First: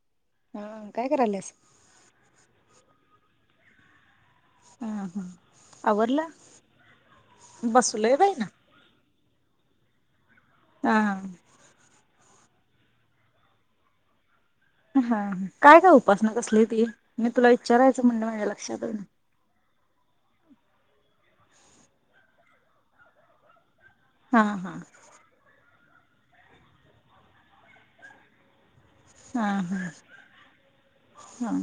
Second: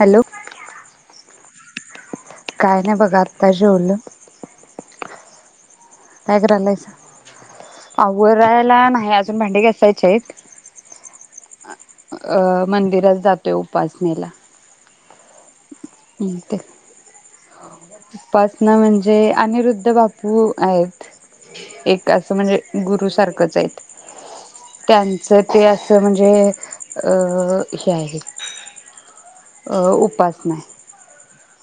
Hello. हा काय करायल्यास? काय नाही बघा आत्ता जेवलो. हा हा आवरलं काय करायलासा? बसलोय बाई ना. आवरायला नाही अजु भांडे घासायचेत हा. अ मंदिरात जातोय उपासनेला. हा, हा. काय ग उपासना हम्म, ते कसली ती? मी तुला विचारायचं म्हणलं माझ्या उपासना लक्षातच नाई. म्हणजे अनिरुद्ध बापू आहेत. एक असं म्हणजे गुरु सारखंच आहेत. हा हा त्यांचं ते अस [unintelligible] म्हणजे अ हे आहे हा अ हा उपासना हा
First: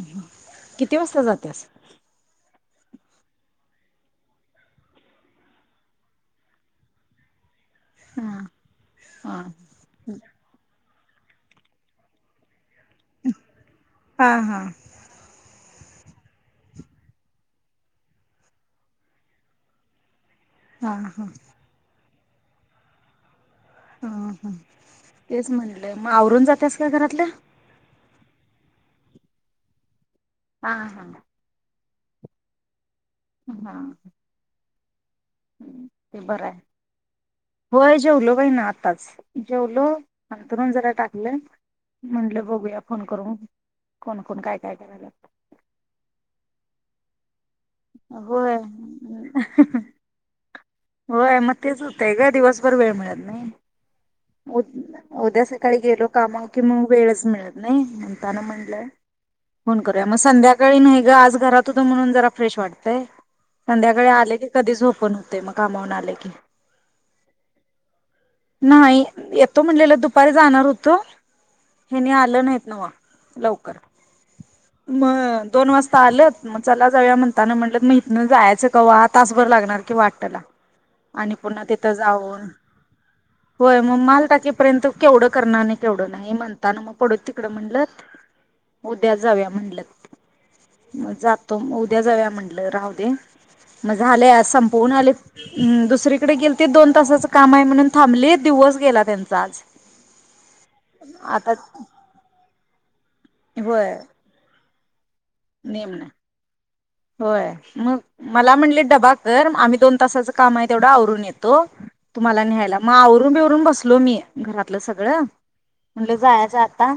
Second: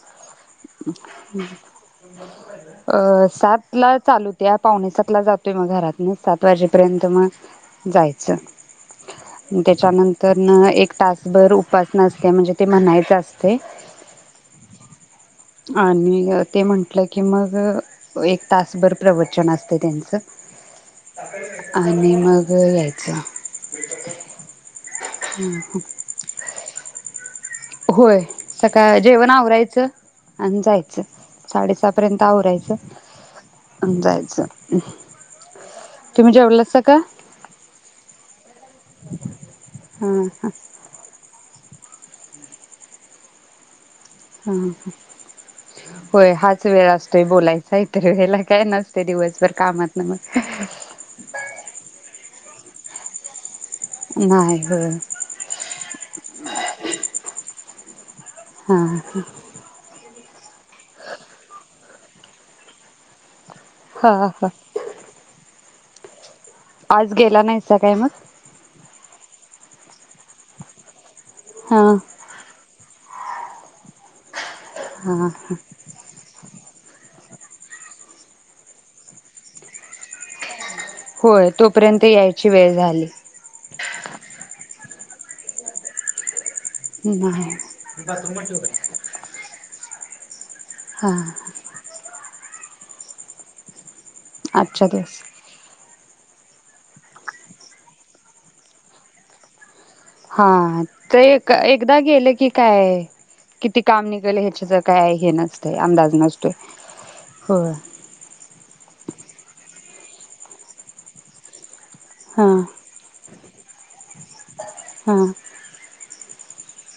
हाय. किती वाजता हम्म. जात्यास? अ सातला चालू होत्या पावणे सातला जातोय मग घरातनं. सात वाजेपर्यंत मग जायच हा हा. त्याच्यानंतरन एक तासभर उपासना असत्या म्हणजे ते म्हणायच असतंय. हा हा. आणि ते म्हटलं की मग एक तासभर प्रवचन असते त्यांचं. हा हा आ आणि मग यायचं. हं, हं तेच म्हणलं. मग आवरून जात्यास का घरातलं? होय सकाळ जेवण आवरायचं आणि हा जायचं. हा साडेसात पर्यंत आवरायचं हा आणि जायचं. [inaudible] ते तुम्ही बरं आहे. जेवलासा का होय जेवलो बाईना आताच. जेवलो हां हां अंथरून जरा टाकलंय म्हंटलं बघूया फोन करून. कोण कोण हा, काय काय हा, करायल्यात. होय हा वेळ असतोय बोलाय नाय तर गेलाय तर हे काय नसते दिवसभर होय. कामात ना मग होय म तेच होते आहे ग दिवसभर वेळ मिळत नाही नाही होय उद्या सकाळी गेलो कामा कि मग वेळच मिळत नाही म्हणताना म्हणलंय हां फोन करूया मग संध्याकाळी नाही ग आज घरात होत म्हणून जरा फ्रेश वाटतंय संध्याकाळी हां आले हां की कधीच झोपून होते मग कामवुण आले की आज गेला नाही स काही मग नाही येतो म्हणलेला दुपारी जाणार होतो हां हे नाही आलं नाहीत नव लवकर हा मग दोन वाजता आले मग चला जाऊया म्हणताना म्हटलं मग इथनं जायचं कवा तासभर लागणार की वाटतला होय तोपर्यंत यायची वेळ झाली होय मग माल टाकीेपर्यंत केवढं करणार केवढं नाही म्हणत त्यांना म्हटलं मग पडू तिकडं नाही म्हणलत उद्या जाव्या म्हणलत हा मग जातो उद्या जाव्या म्हण म्हटलं राहू दे मज आलेय आज आजच्या संपवण आले दिवस दुसर तिकडे गेल ते दोन ताच काम आहे म्हणून थांबली दिवस गेला त्यांचा आज हा ते एक आता एकदा गेले की काय किती होय काम निघल ह्याच्या ज काय? हे नसतंय नेम नाही अंदाज नसतोय होय मग मला म्हणले डबा कर आम्ही दोन तासाच काम आहे तेवढा आवरून येतो तुम्हाला हा न्यायला करून बसलो मी घरातलं सगळं हा म्हणलं जायचा आता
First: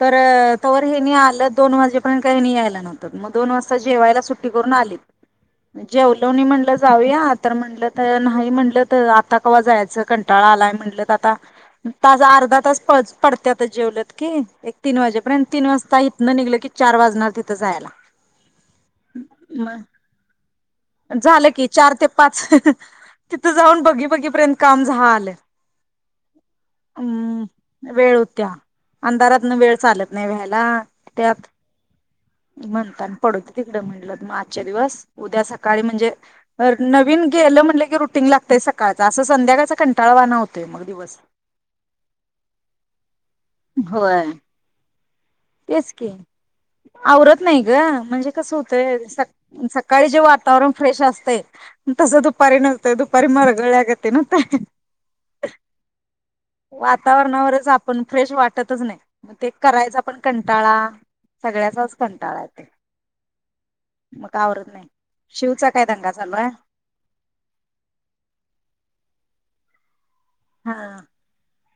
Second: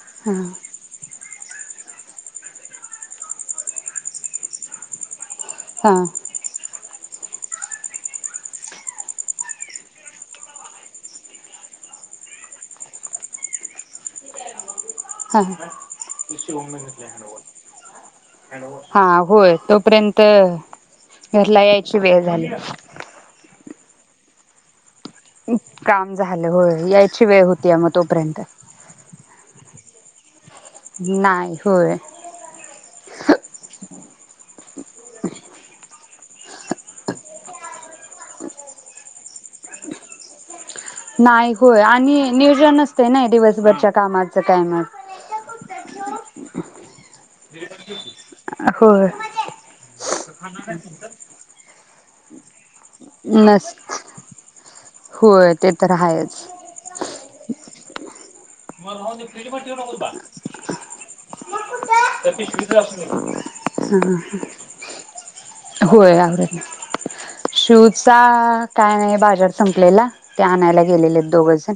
तर हा तवर हे नि आलं त दोन वाजे पर्यंत त्यांनी यायला नव्हतं मग दोन वाजता जेवायला सुट्टी करून आलेत हा जेवलो नी म्हणलं जाऊया? तर म्हटलं तर नाही म्हटलं तर आता कव्हा जायचं? कंटाळा आलाय म्हटलं तर आता तास अर्धा तास प पडत्यात जेवलत की? एक तीन वाजेपर्यंत तीन हा वाजता इथनं निघलं की चार वाज हा होय मग तोपर्यंत झालं घरला की चार यायची ते वेळ पाच झाली ह हा तिथं जाऊन बघी बाघेपर्यंत काम झालं. आम् काम झालं, होय यायची अम् वेळ होतीया मग वेळ तोपर्यंत होत्या अंधारातन वेळ चालत नाही नाही होय म्हणता पडूदे तिकडं म्हणलं मग आजच्या दिवस उद्या सकाळी म्हणजे नवीन गेलं म्हणलं की रुटीन लागतंय सकाळचा असं संध्याकाळचा कंटाळा वाना होत नाही होय आणि नियोजन असते नाय दिवस घरच्या होय. कामाचं काय मग? तेच की आवरत नाही ग म्हणजे? कस होतय होय सकाळी जे वातावरण फ्रेश असतय तसं दुपारी नसतं दुपारी नस मरगळल्या गतीन व्हतं ह हा होय ते तर हायच पण फ्रेश वाट वाटतच नाही म ते करायचा पण कंटाळा सगळ्याचाच कंटाळा येतोय? मग ह आवरत नाही शिवचा काय दंगा होय चालू आहे? आवरायला शिवचा काय नाही बाजार संपलेला ते हा आणायला गेलेलेत दोघजण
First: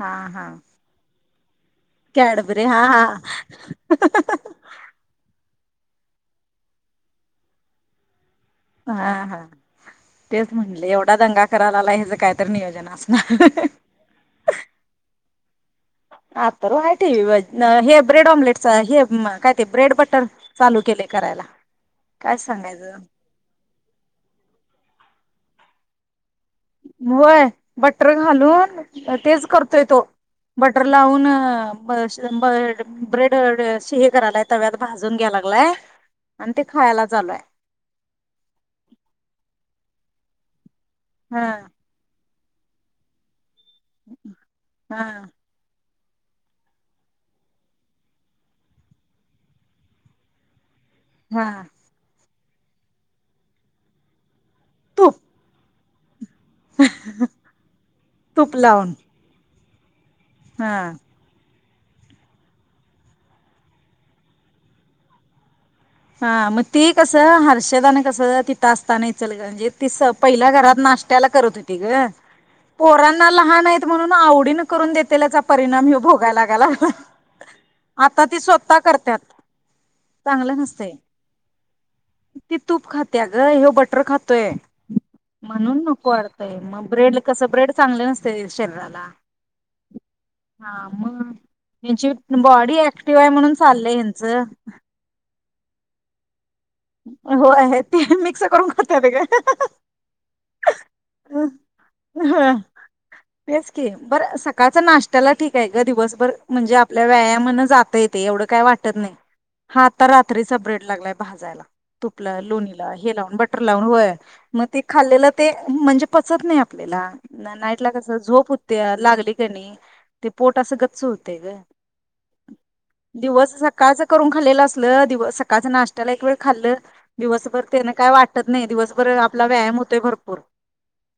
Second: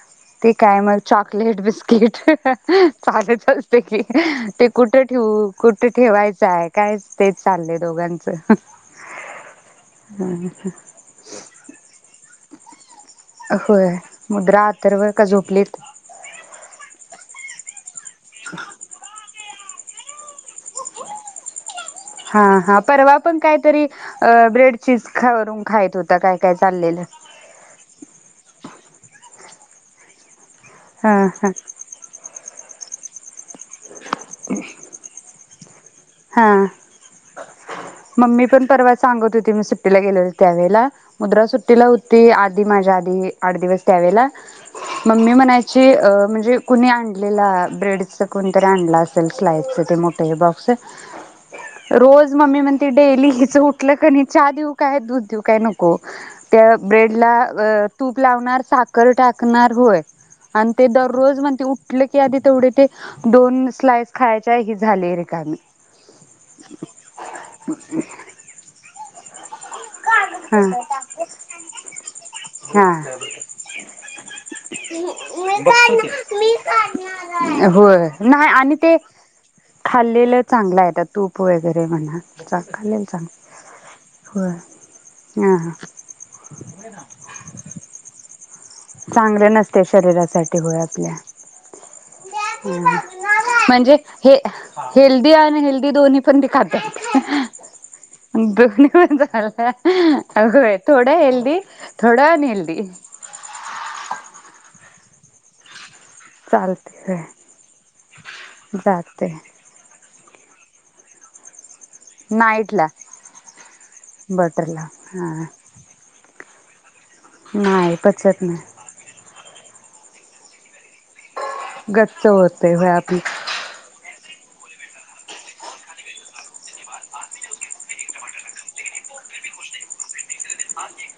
हा हा ते काय मग चोक प्लेट बीस किट हाह हह कॅडबरी हा हा आ चालायचं असते हाह हा की ते कुठे ठेऊू? कुठे ठेवायचं आहे काय तेच चालले दोघांचं हा हा तेच म्हणले एवढा दंगा करायला आला हेच काय तर नियोजन अस होय मुद्रा, अथर्व का झोपलीत? न हे ब्रेड ऑमलेट च हे आम् काय ते ब्रेड बटर चालू केले करायला काय हा हा सांगायचं परवा पण कायतरी? अ ब्रेड चीज करून खात होता काय? काय चाललेलं होय बटर घालून तेच करतोय तो बटर हा लावून हा अ श बड ब्रेड करायला तव्यात भाजून घ्याय लागलाय हा आणि ते खायला चालू आहे मम्मी पण परवा सांगत होती मी सुट्टीला गेलेलो त्या त्यावेळेला मुद्रा हा सुट्टीला होती आ आदी माजा आधी आठ दिवस त्या्यावेळेला हा मम्मी म्हणायची जे म्हणजे कुणी आणलेलं ब्रेडचं कोणीतरी आणलं असेल स्लाईसचं ते मोठं हे बॉक्स हा रोज मम्मी म्हणती डेली हिच उठलं क नाही चहा देऊ काय? तूप दूध देऊ काय? नक हो त्या ब्रेड ला तूप लावणार साखर टाकणार होय आणि हा ते दररोज म्हण ते म्हटल की आधी तेवढे ते दोन स्लाईस खायच्या ह झाले रे हा मग ती कसं? हर्षदाने कस? तिथं असताना इचलकरंजीत ती स पहिल्या हा घरात नाश्त्याला करत होती ग हा पोरांना लहान आहेत म्हणून आवडीने करून देत त्याचा परिणाम हे भोगायलागाला होय आता ती नाही आणि स्वतः करतत चांगलं नसत. नाही तूप वगैरे म्हणा तूप खाल्लेले खात्या ग ह्यो चांगले [unintelligible] म्हणून नको वाढतय मग ब्रेड कस ब्रेड चांगलं नसतय शरीराला चांगलं नसते शरीरासाठी होय हा आपल्या मग यांची द्या की बॉडी ऍक्टिव्ह बघणार म्हणून आहे चाललंय म्हणजे हे ह्यांचं हेल्दी [unintelligible] हेल्दी दोन्ही पण खात होय ते [unintelligible] मिक्स करून दोन्ही पण खात्यात झालं अय थोड हेल्दी थोडं ग अन हेल्दी तेच की बरं सकाळचा नाश्त्याला ठीक आहे ग दिवस बर म्हणजे आपल्या चालते होय व्यायामाने जाता येतय. एवढ काय वाटत नाही जाते हा आता रा? रात्रीचा ब्रेड लागलाय भाजायला. तूप लाव लोणी नाईटला लाव हे लावून बटर लावून व्हय मग ते बटरला खाल्लेलं हा ते म्हणजे पचत नाही आपल्याला ना नाईट ला नाही कस पचत झोप नाही होतिया लागली कणी ते पोटं अस गच्च च होतय ग गच्च होतय होय आपलं दिवस सकाळच करून खाल्लेलं असल दिव सकाळच्या नाशट्याला एक वेळ खाल्लं दिवसभर तेन काय वाटत नाही. दिवसभर आपला व्यायाम होतोय भरपूर.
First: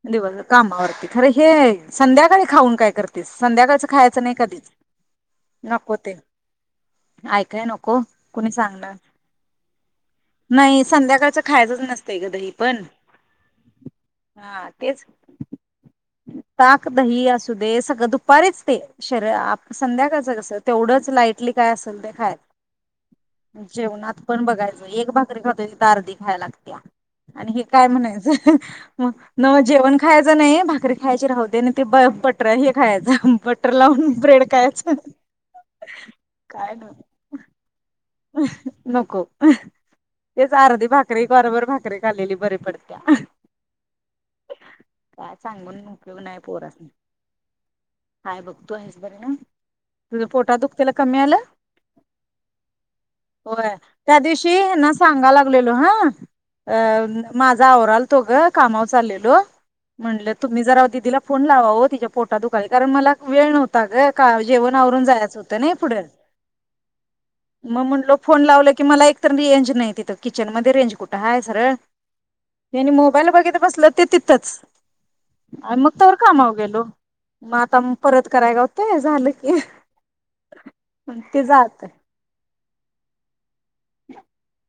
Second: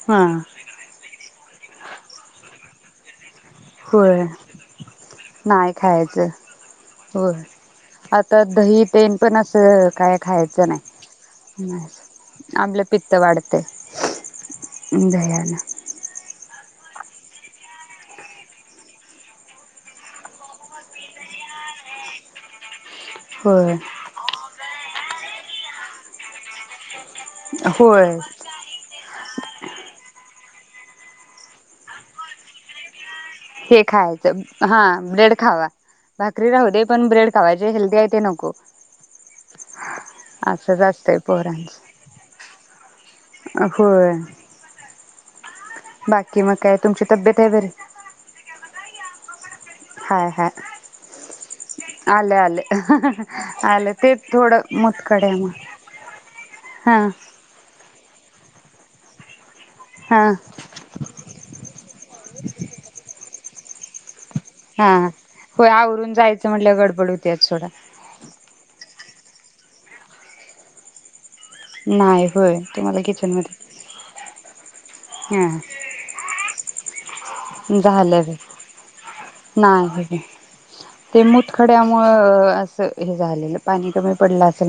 हा दिवस कामावरती खरय हे संध्याकाळी खाऊन काय करतीस? होय नाही नको ते खायचं होय ऐकाय नको आता कुणी दही सांगणार तेन पण अस काय? नाही संध्याकाळचं खायचंच नसतंय ग दही पण आपलं पित्त वाढतय हा तेच दह्यान ताक दही असू दे सगळं दुपारीच ते शरीर आ संध्याकाळचं कसं तेवढंच लाईटली काय असल ते खायाच. होय जेवणात पण बघायचं. एक भाकरी खातोय तित अर्धी खायाय लागतीया. आणि हे काय होय म्हणायचं मग? नव जेवण खायचं नाही, भाकरी खायची राहुदे आणि ते बटर हे खायचं. बटर हे लावून खायचं ब्रेड हा खायचं ब्रेड खावा भाकरी राहू काय दे नव्ह पण ब्रेड खावा जे हेल्दी हाय. नको तेच असंच अर्धी असतंय भाकरी कोरभर पोरांचं. भाकरी खालेली बरी पडतीया. होय काय? सांगून उपयोग नाय बाकी मग काय पोरासनी, तुमची तब्येत आहे बरी? हाय बघ तू हाइस बरी न्हव तुझ्या हाय हाय पोटात दुखतेल कमी आलं. आलं आलं होय आलं ते त्या दिवशी थोडं ह्यांना मुतखड आहे मग सांगायलेलो हा हा अ माझा वर आलतो ग कामावर चाललेलो. हा म्हटलं तुम्ही जरा दिदीला फोन लावा ओ तिच्या पोटात दुखायलय कारण मला वेळ न्हवता ग. का जेवण हा आवरून हा जायचं होय आवरून जायच म्हटल्यावर गडबड होतीया. म म्हणलो फोन लावलाय. की मला एक तर रेंज नाय तिथ किचन मध्ये रेंज कुठ हाय? सरळ नाही होय त्यांनी तुम्हाला मोबाईल किचन बघित मध्ये बसलत, ते तिथच हा आणि मग तवर कामावर हॅलो म आता झालं परत रे कराय गावतय झाल की नाही ते जातय. अस हे झालेल पाणी कमी पडल असल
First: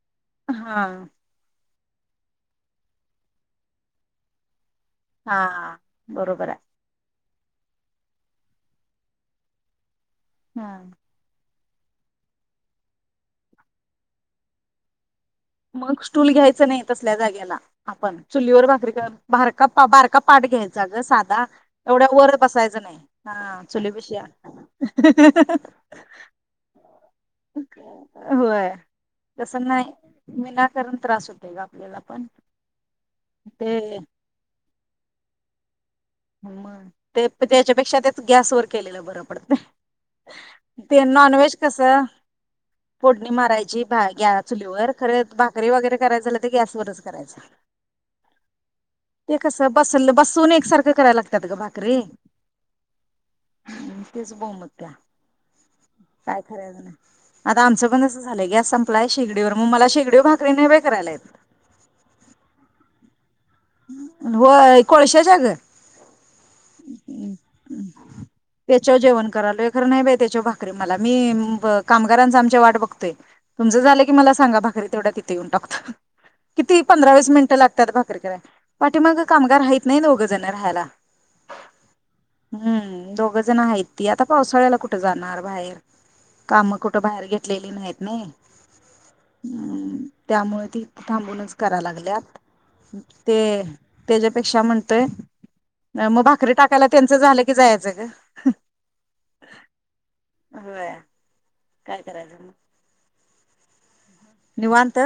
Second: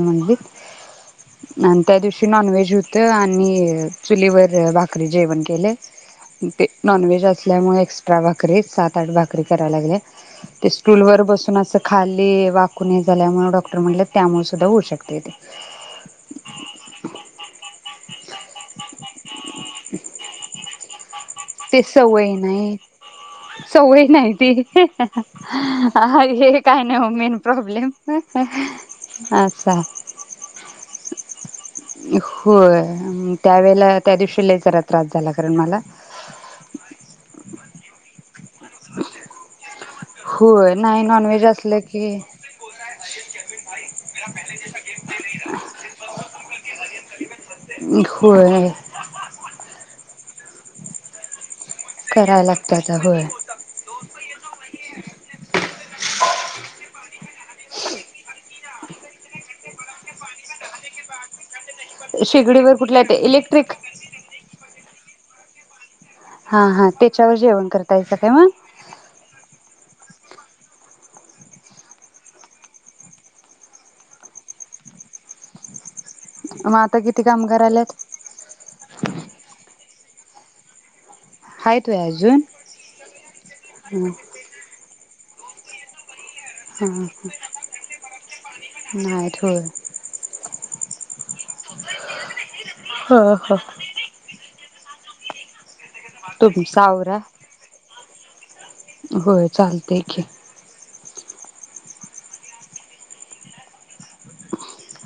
हा म्हणलीत आणि त्या दिवशी नॉन व्हेज होत आणि चुलीवर भा जेवण केलय हा बरोबर ते आहे नॉनव्हेज असल्यामुळे एक्स्ट्रा भाकरी सात आठ भाकरी करायला लागल्या. ते हा स्टूलवर बस अन अस खाल्ली वाकूून हे झाल्यामुळे डॉक्टर म्हटल त्यामुळे सुद्धा होऊ शकतय ते. मग स्टूल घ्यायच नाय तसल्या जाग्याला आपण चुलीवर भाकरी कर भारका बारका पाठ घ्यायचा ग साधा ते एवढ्या सवय वर नाही बसायचं हा सवय चुलीपेक्षा नाही ती अ हे काय नाय मेन प्रॉब्लेम होय तसं असा नाही विनाकारण त्रास होतोय ग आपल्याला पण होय त्या ते वेळेला त्या दिवशी लय जरा त्रास झाला कारण मला [unintelligible] मग ते त्याच्यापेक्षा तेच गॅसवर केलेल बर पडतय होय नाही ते नॉन नॉनव्हेज व्हेज असलं कस की फोडणी मारायची भा ग चुलीवर खर भाकरी वगैरे करायच झाल त गॅसवरच करायच होय ते कस बसल बस चून एकसारख करायला लागत्यात ग भा करी करायला लागतं आता होय तेच बोंब होतीया काय खरायच नाय. आता आमच पण अस झालय गॅस संपलाय शेगडीवर म मला शेगडीवर भाकरी नाय बाय करायला येत शेगडीवर कुठल्या ते इ व्हय कोळश्याच्या ग. हा हा त्याच्यावर जेवण करतायसा काय मग? खर नाही बाई त्याच्यावर भाकरी मला मी कामगारांचा आमच्या वाट बघतोय तुमच झाल की मला सांगा भाकरी तेवढा तिथे येऊन टाकतो. मग किती आता पंधरा वीस मिनिट कामगार लागत्यात आल्यात भाकरी कराय पाठीमाग कामगार हाईत नाय दोघ जण राहायला. आहेत व्हय अजून हम्म दोघजण हायत ती आता पावसाळ्याला कुठ जाणार. बायर काम कुठ हा बाहेर घेतलेली नाहीत ना नाहीत होय अम् त्यामुळ ती थांबूनच करा लागल्यात ह ह ते त्याच्यापेक्षा म्हट ते मग भाकरी तुमचा टाकायला त्यांचं आवरा झालं की जायचं ग होय चालतंय की हो. काय करायच म? निवांत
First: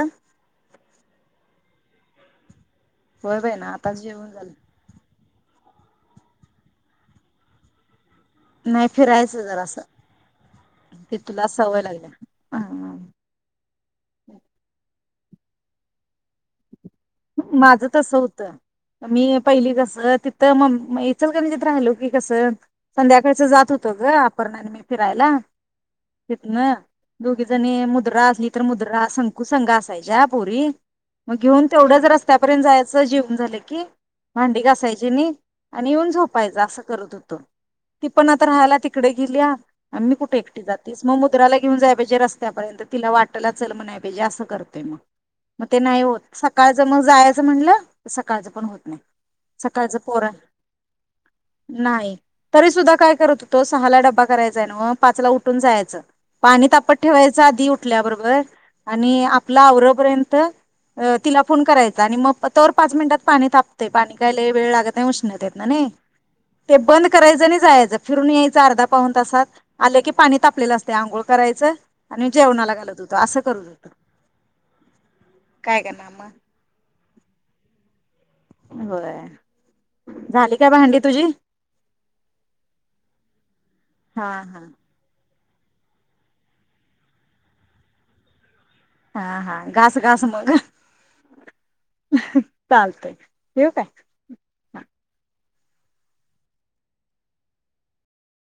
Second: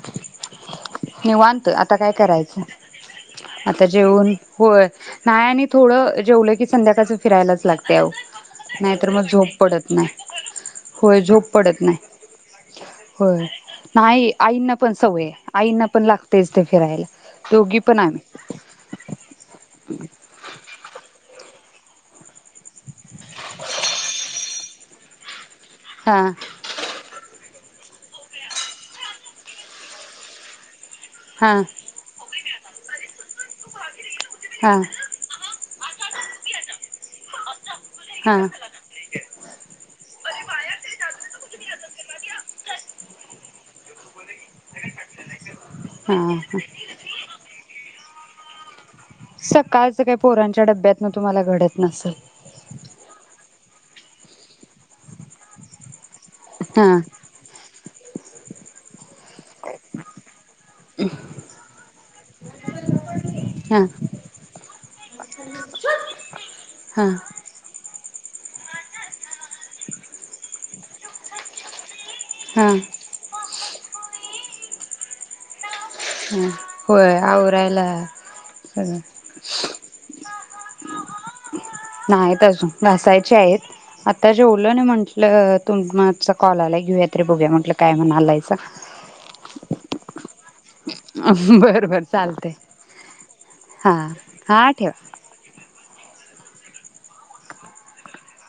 मी निवांत आता काय करायचं? होय बाई ना आता आताच जेवण जेवन झालं होय. नाय आणि थोडं जेवलं की संध्याकाळच फिरायलाच लागतय आहो. नाही नाय तर मग फिरायचं झोप जरा असं पडत नाय ते होय तुला झोप पडत सवय नाय लागल्या ह होय नाही आईंना पण सवय आईंना पण लागतेच ते फिरायला. दोघी माझं पण तस आम्ही होतं. मी पहिली कस तिथं म म्मी चलगलीत राहिलो की कसं संध्याकाळचं जात होतं ग अपर्णा आणि मी फिरायला हा तितन दोघीच जणी मुद्रा असली तर मुद्रा, संकु संघ असायच्या पोरी मग हा घेऊन रस्त्यापर्यंत जायचं जेवून झालं की, भांडी हा घासायचीनी आणि येऊन झोपायचं असं करत होतो. ती पण हा आता राहायला तिकडे गेलीया आणि मी कुठ एक एकटी जातेस म मुद्राला घेऊन जाय पाहिजे रस्त्यापर्यंत त तिला वाटला चल म्हणया पाहिजे असं करतोय म म ते नाही हा होत. हा सकाळच म जायाचं म्हणलं सकाळचं पण होत नाय. सकाळचं काही पोरांच्या डब्यातन तुम्हाला घडत नसल. तो सहाला डबा करायचाय नव्ह, पाचला उठून जायांच. पाणी हा तापत ठेवायचं आधी उट उठल्याबरोबर आणि आपल आवरपर्यंत अ तिला फोन करायचा आणि मग तोवर पाच मिनिटात पाणी हा तापतय पाणी काय लय वेळ लागत उष्णतेतना नाय ते हा बद करायचं आणि जायचं. फिरून यायचं अर्धा पाऊन तासात आलं की, पाणी तापलेलं असते आंघोळ करायचं आणि हा जेवणाला घालत होतो असं करत होत. काय कणार म ओ राहिला होय. झाली काय भांडी तुझी नाहीत अजून घासायची आहेत हा आता हा जेवलो आण म्हंटलं तु मा चा कॉल आलाय घेऊया तरी बघुया म्हटलं काय म्हणालायसा हा हा घास घास मग बर बर चालतय चालतय ठेवू काय हा हा ठेव.